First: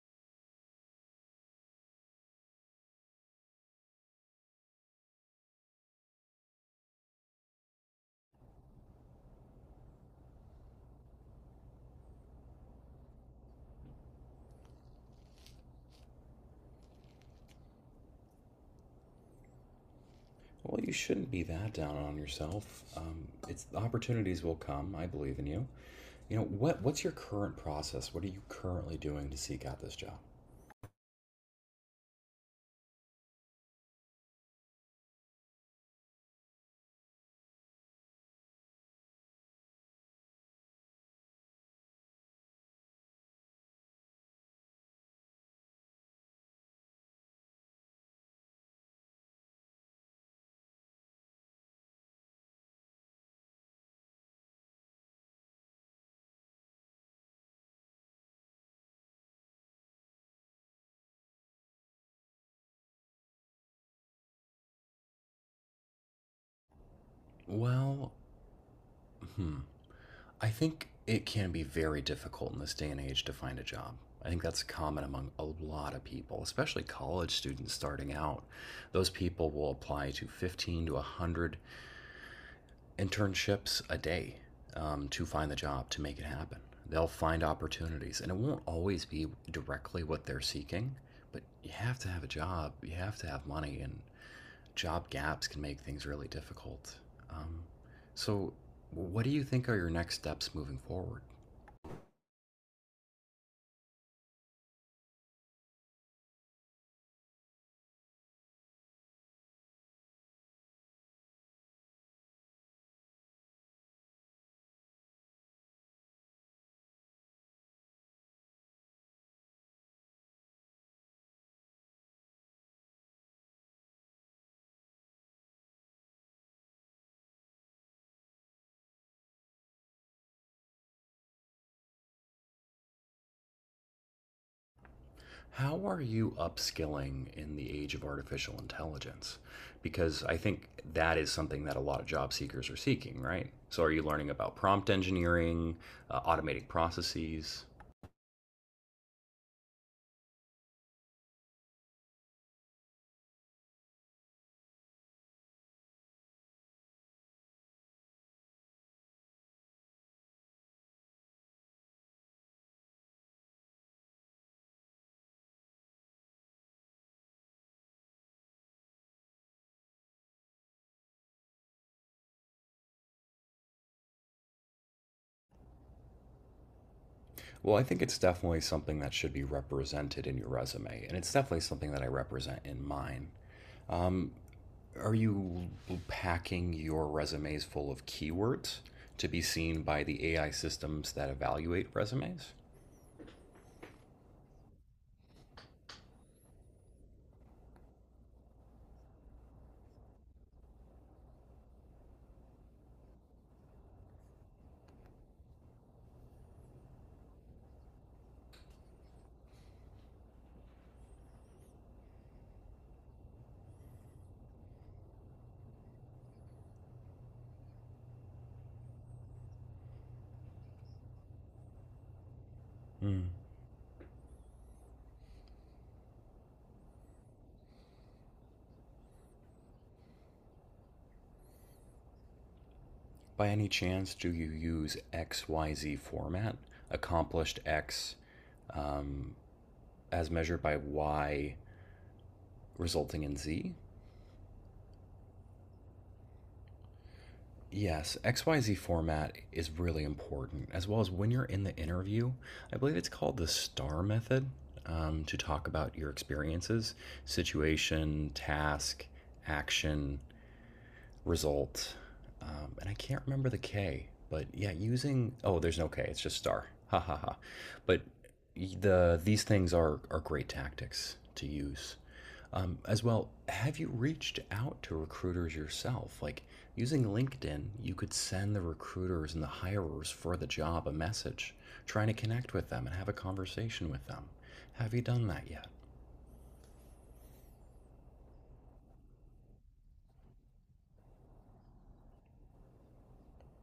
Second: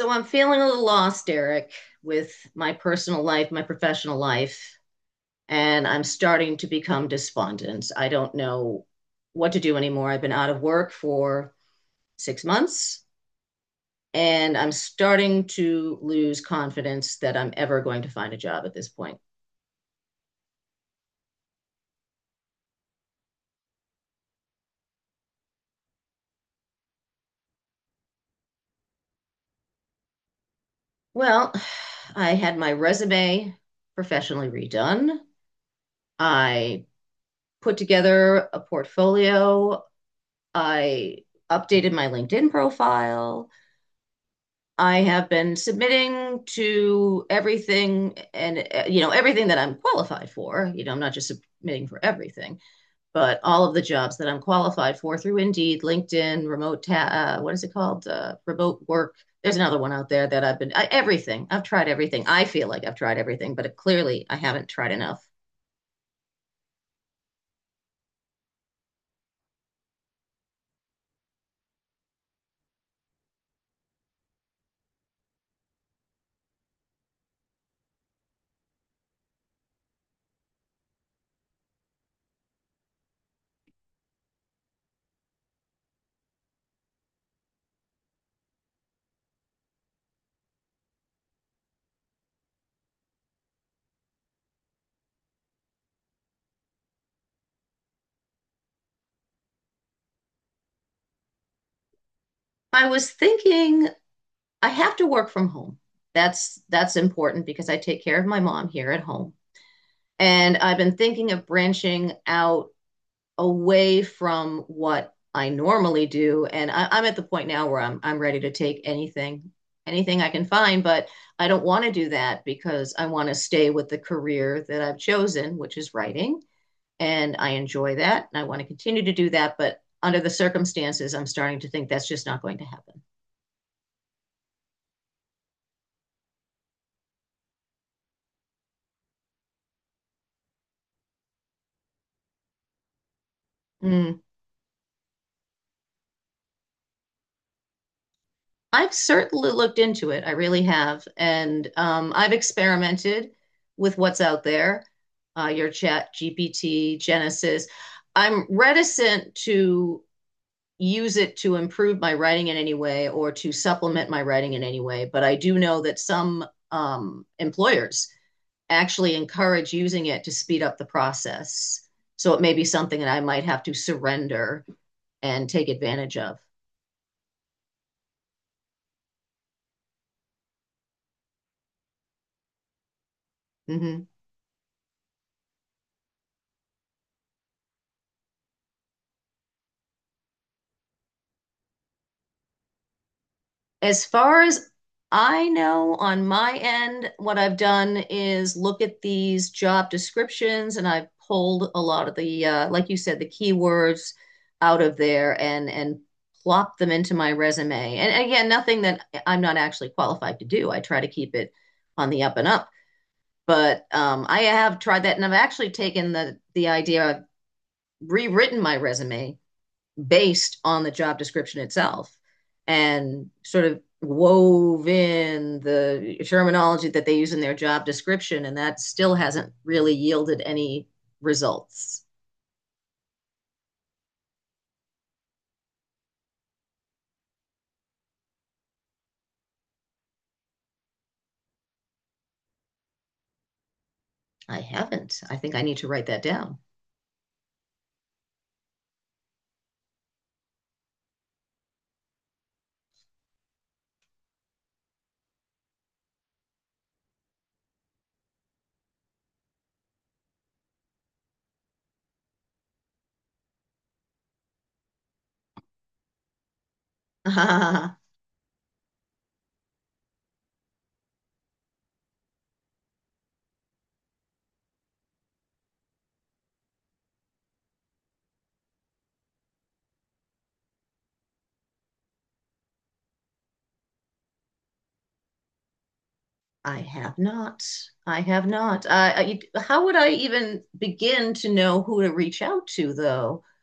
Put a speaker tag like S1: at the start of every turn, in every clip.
S1: So I'm feeling a little lost, Eric, with my personal life, my professional life, and I'm starting to become despondent. I don't know what to do anymore. I've been out of work for 6 months, and I'm starting to lose confidence that I'm ever going to find a job at this point.
S2: Well, you shouldn't be that down on yourself. It's opportunities will come. I believe in you. You know what? What's your current process? What are you currently doing to seek out this job?
S1: Well, I had my resume professionally redone. I put together a portfolio. I updated my LinkedIn profile. I have been submitting to everything and, everything that I'm qualified for. You know, I'm not just submitting for everything, but all of the jobs that I'm qualified for through Indeed, LinkedIn, remote, what is it called? Remote work. There's another one out there that everything. I've tried everything. I feel like I've tried everything, but clearly I haven't tried enough.
S2: Well, I think it can be very difficult in this day and age to find a job. I think that's common among a lot of people, especially college students starting out. Those people will apply to 15 to 100 internships a day to find the job to make it happen. They'll find opportunities, and it won't always be directly what they're seeking. But you have to have a job, you have to have money, and job gaps can make things really difficult. Um, so, what do you think are your next steps moving forward?
S1: I was thinking I have to work from home. That's important because I take care of my mom here at home. And I've been thinking of branching out away from what I normally do. And I'm at the point now where I'm ready to take anything, anything I can find, but I don't want to do that because I want to stay with the career that I've chosen, which is writing. And I enjoy that and I want to continue to do that. But under the circumstances, I'm starting to think that's just not going to happen.
S2: How are you upskilling in the age of artificial intelligence? Because I think that is something that a lot of job seekers are seeking, right? So, are you
S1: Mm.
S2: learning about prompt engineering, automating processes?
S1: I've certainly looked into it. I really have. And I've experimented with what's out there, your chat, GPT, Genesis. I'm reticent to use it to improve my writing in any way or to supplement my writing in any way. But I do know that some employers actually encourage using it to speed up the process. So it may be something that I might have to surrender and take advantage of.
S2: Well, I think it's definitely something that should be represented in your resume, and it's definitely something that I represent in mine.
S1: Mhm.
S2: Are you packing your resumes full of keywords to be seen by the AI systems that evaluate resumes?
S1: As far as I know, on my end, what I've done is look at these job descriptions and I've pulled a lot of the, like you said, the keywords out of there and plopped them into my resume. And again, nothing that I'm not actually qualified to do. I try to keep it on the up and up. But I have tried that, and I've actually taken the idea. I've rewritten my resume based on the job description itself
S2: Mm.
S1: and sort of wove in the terminology that they use in their job description, and that still hasn't really yielded any results.
S2: By any chance, do you use XYZ format? Accomplished X um, as measured by Y resulting in Z?
S1: I haven't. I think I need to write that down.
S2: Yes, XYZ format is really important, as well as when you're in the interview. I believe it's called the STAR method to talk about your experiences situation, task, action, result. And I can't remember the K, but yeah, using oh, there's no K, it's just star. Ha ha ha.
S1: I
S2: But these things are great tactics to use. As well, have you reached out to recruiters yourself? Like using LinkedIn, you could send the recruiters and the hirers for the job a message, trying to connect with them and have a conversation with them. Have you done that yet?
S1: have not. I have not. How would I even begin to know who to reach out to, though?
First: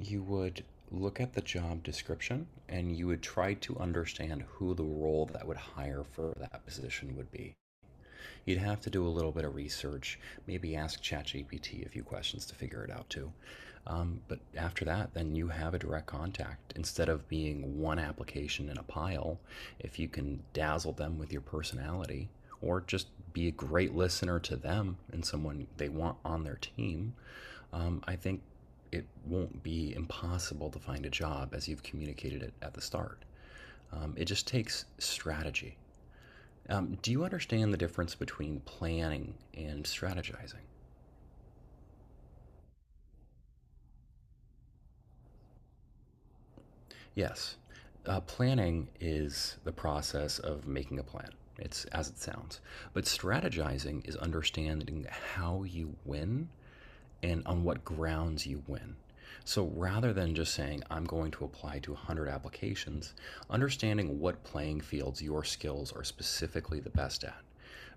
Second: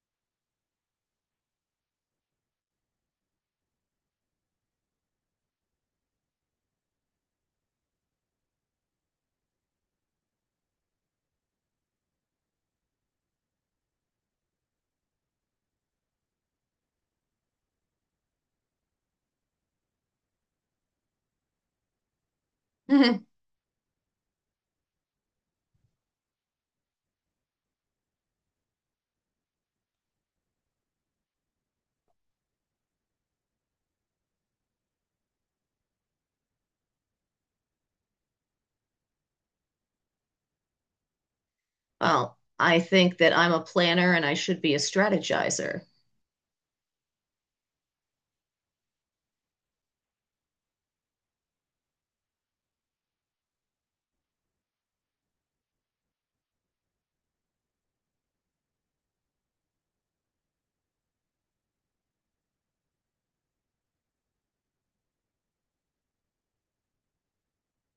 S2: You would look at the job description and you would try to understand who the role that would hire for that position would be. You'd have to do a little bit of research, maybe ask ChatGPT a few questions to figure it out too. But after that, then you have a direct contact. Instead of being one application in a pile, if you can dazzle them with your personality or just
S1: Mm-hmm.
S2: be a great listener to them and someone they want on their team, I think it won't be impossible to find a job as you've communicated it at the start. It just takes strategy. Do you understand the difference between planning and strategizing?
S1: Well, I think that I'm a planner and I should be a strategizer.
S2: Yes. Planning is the process of making a plan. It's as it sounds. But strategizing is understanding how you win and on what grounds you win. So rather than just saying, I'm going to apply to 100 applications, understanding what playing fields your skills are specifically the best at.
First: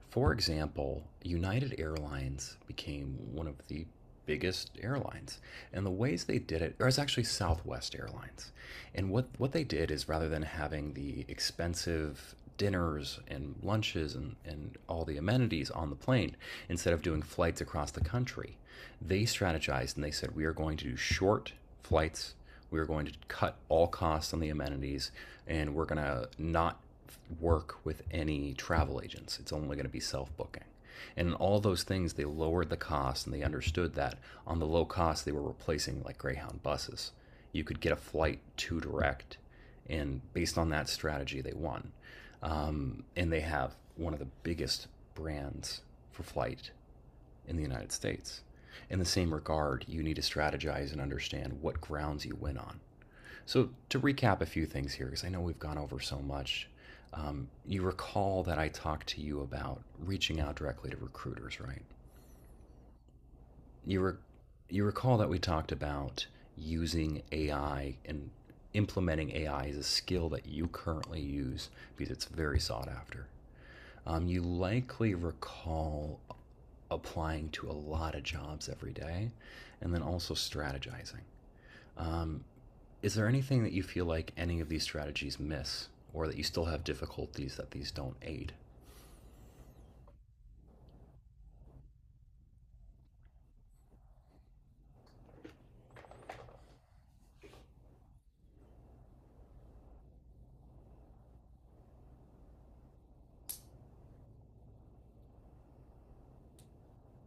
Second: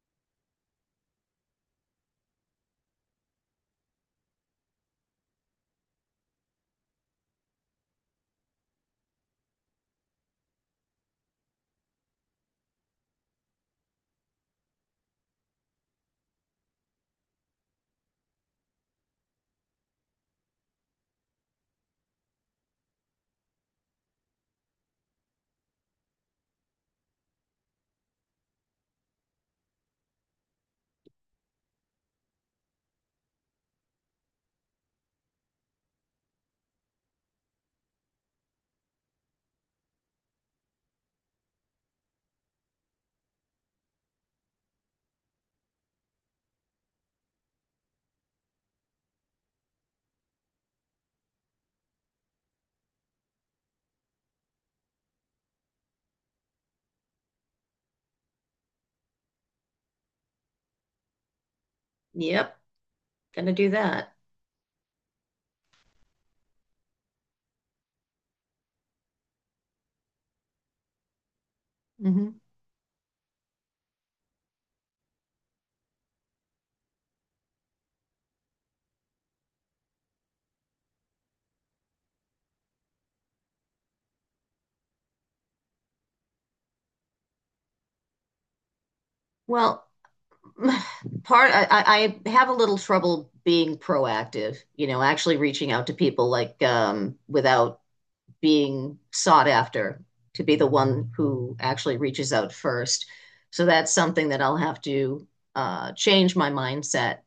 S2: For example, United Airlines became one of the biggest airlines. And the ways they did it, or it's actually Southwest Airlines. And what they did is rather than having the expensive dinners and lunches and all the amenities on the plane, instead of doing flights across the country, they strategized and they said, we are going to do short flights. We are going to cut all costs on the amenities, and we're going to not work with any travel agents. It's only going to be self booking. And in all those things, they lowered the cost and they understood that on the low cost, they were replacing like Greyhound buses. You could get a flight to direct, and based on that strategy, they won. And they have one of the biggest brands for flight in the United States. In the same regard, you need to strategize and understand what grounds you win on. So, to recap a few things here, because I know we've gone over so much, you recall that I talked to you about reaching out directly to recruiters, right?
S1: Yep, gonna do
S2: You, re-
S1: that.
S2: you recall that we talked about using AI and implementing AI as a skill that you currently use because it's
S1: Mm-hmm.
S2: very sought after. You likely recall applying to a lot of jobs every day and then also strategizing. Is there anything that you feel like any of these strategies miss, or that you still have difficulties that these don't aid?
S1: Well, I have a little trouble being proactive, actually reaching out to people without being sought after to be the one who actually reaches out first. So that's something that I'll have to change my mindset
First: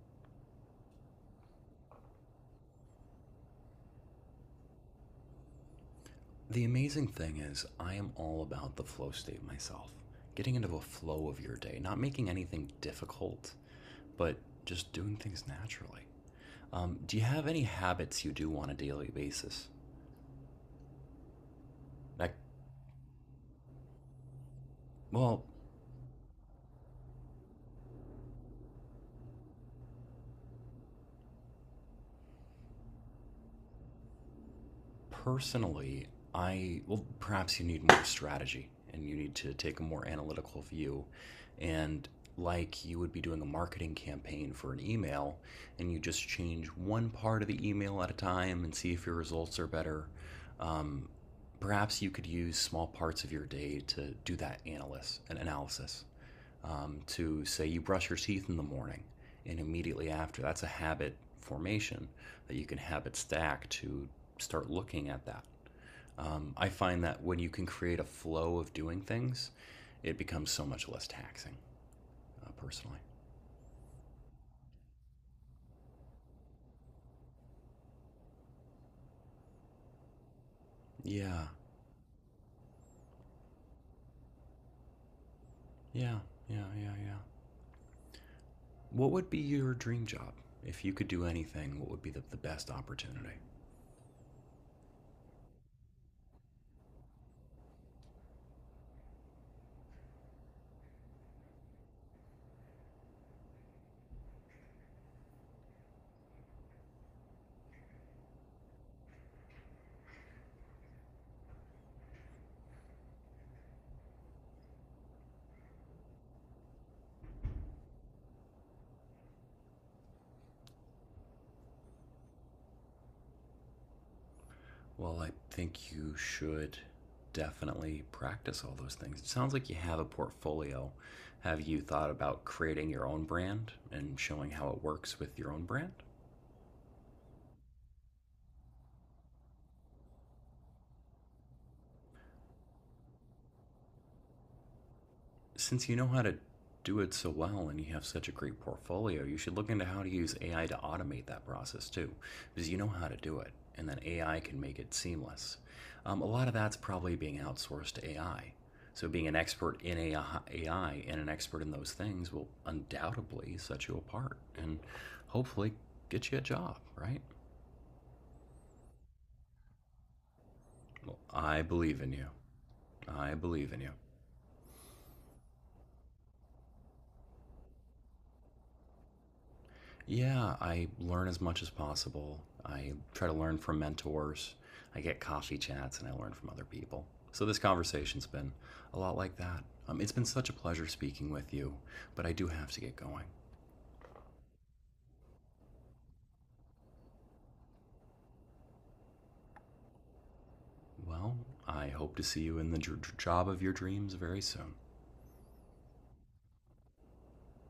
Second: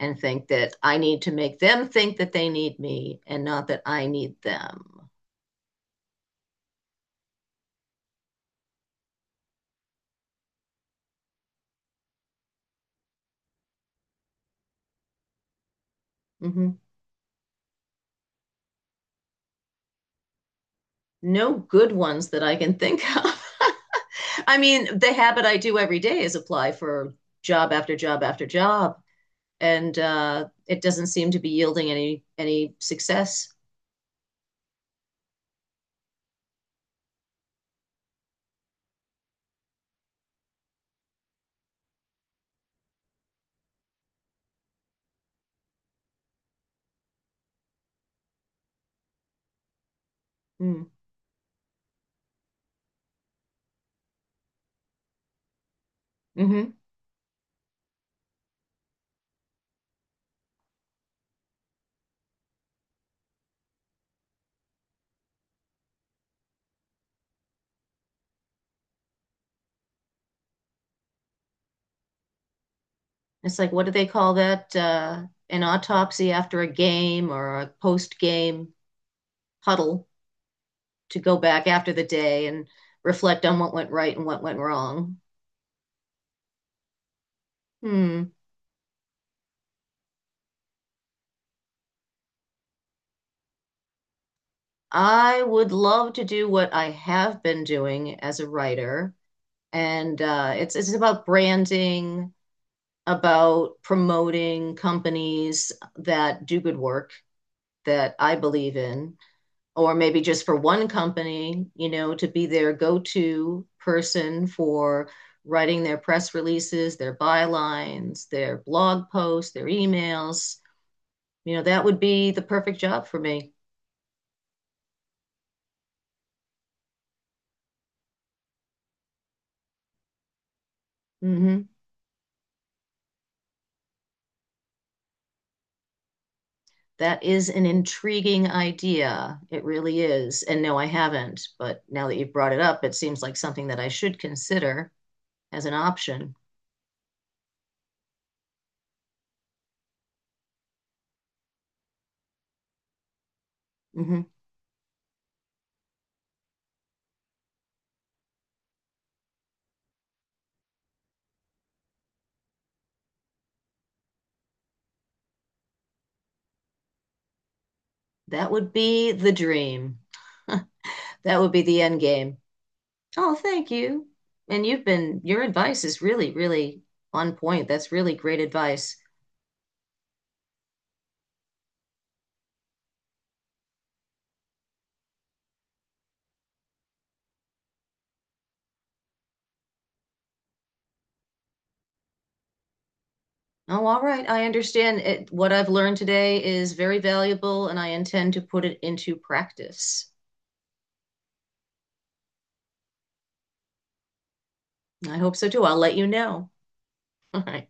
S1: and think that I need to make them think that they need me and not that I need them.
S2: The amazing thing is, I am all about the flow state myself. Getting into a flow of your day, not making anything difficult, but just doing things naturally.
S1: Hmm.
S2: Do you have any habits you do on a daily basis?
S1: No good ones
S2: That,
S1: that I can think of. I mean, the habit
S2: well,
S1: I do every day is apply for job after job after job, and it doesn't seem to be yielding any success.
S2: personally, I well, perhaps you need more strategy and you need to take a more analytical view. And like you would be doing a marketing campaign for an email, and you just change one part of the email at a time and see if your results are better.
S1: Mm.
S2: Um, perhaps you could use small parts of your day to do that analysis, an analysis
S1: Hmm.
S2: to say you brush your teeth in the morning and immediately after. That's a habit formation that you can habit stack to start looking at that. I find that when you can create a flow of doing things, it becomes so much less taxing, personally.
S1: It's like, what do they call that? An autopsy after a game or a post game huddle to go
S2: Yeah,
S1: back after the day and reflect on what went right and what went wrong.
S2: yeah, yeah, yeah, yeah.
S1: Hmm.
S2: What would be your dream job? If you could do anything, what would be the best opportunity?
S1: I would love to do what I have been doing as a writer, and it's about branding, about promoting companies that do good work that I believe in, or maybe just for one company, you know, to be their go to person for writing their press releases, their bylines, their blog posts, their emails. You know, that would be the perfect job for me.
S2: Well, I think you should definitely practice all those things. It sounds like you have a portfolio. Have
S1: Mhm.
S2: you thought about creating your own brand and showing how it works with your own brand?
S1: That is an intriguing idea. It really is. And no, I haven't. But now that you've brought it up, it seems like something that I should consider as an
S2: Since you know how
S1: option.
S2: to do it so well and you have such a great portfolio, you should look into how to use AI to automate that process too, because you know how to do it, and then
S1: Mhm.
S2: AI can make it seamless. A lot of that's probably being outsourced to AI. So, being an expert in AI and an expert in those things will undoubtedly set you apart and hopefully get you a job, right?
S1: That would be the dream.
S2: Well,
S1: That would be
S2: I
S1: the
S2: believe
S1: end
S2: in you.
S1: game.
S2: I
S1: Oh, thank
S2: believe in you.
S1: you. Your advice is really, really on point. That's really great advice.
S2: Yeah, I learn as much as possible. I try to learn from mentors. I get coffee chats and I learn from other people. So this conversation's been a lot like that. It's been such a pleasure speaking with you, but I do have to get going.
S1: Oh, all right. I understand it. What I've learned today is very valuable, and I intend to put it into practice.
S2: Well, I hope to see you in the job of your dreams very soon.
S1: I hope so too. I'll let you know. All right.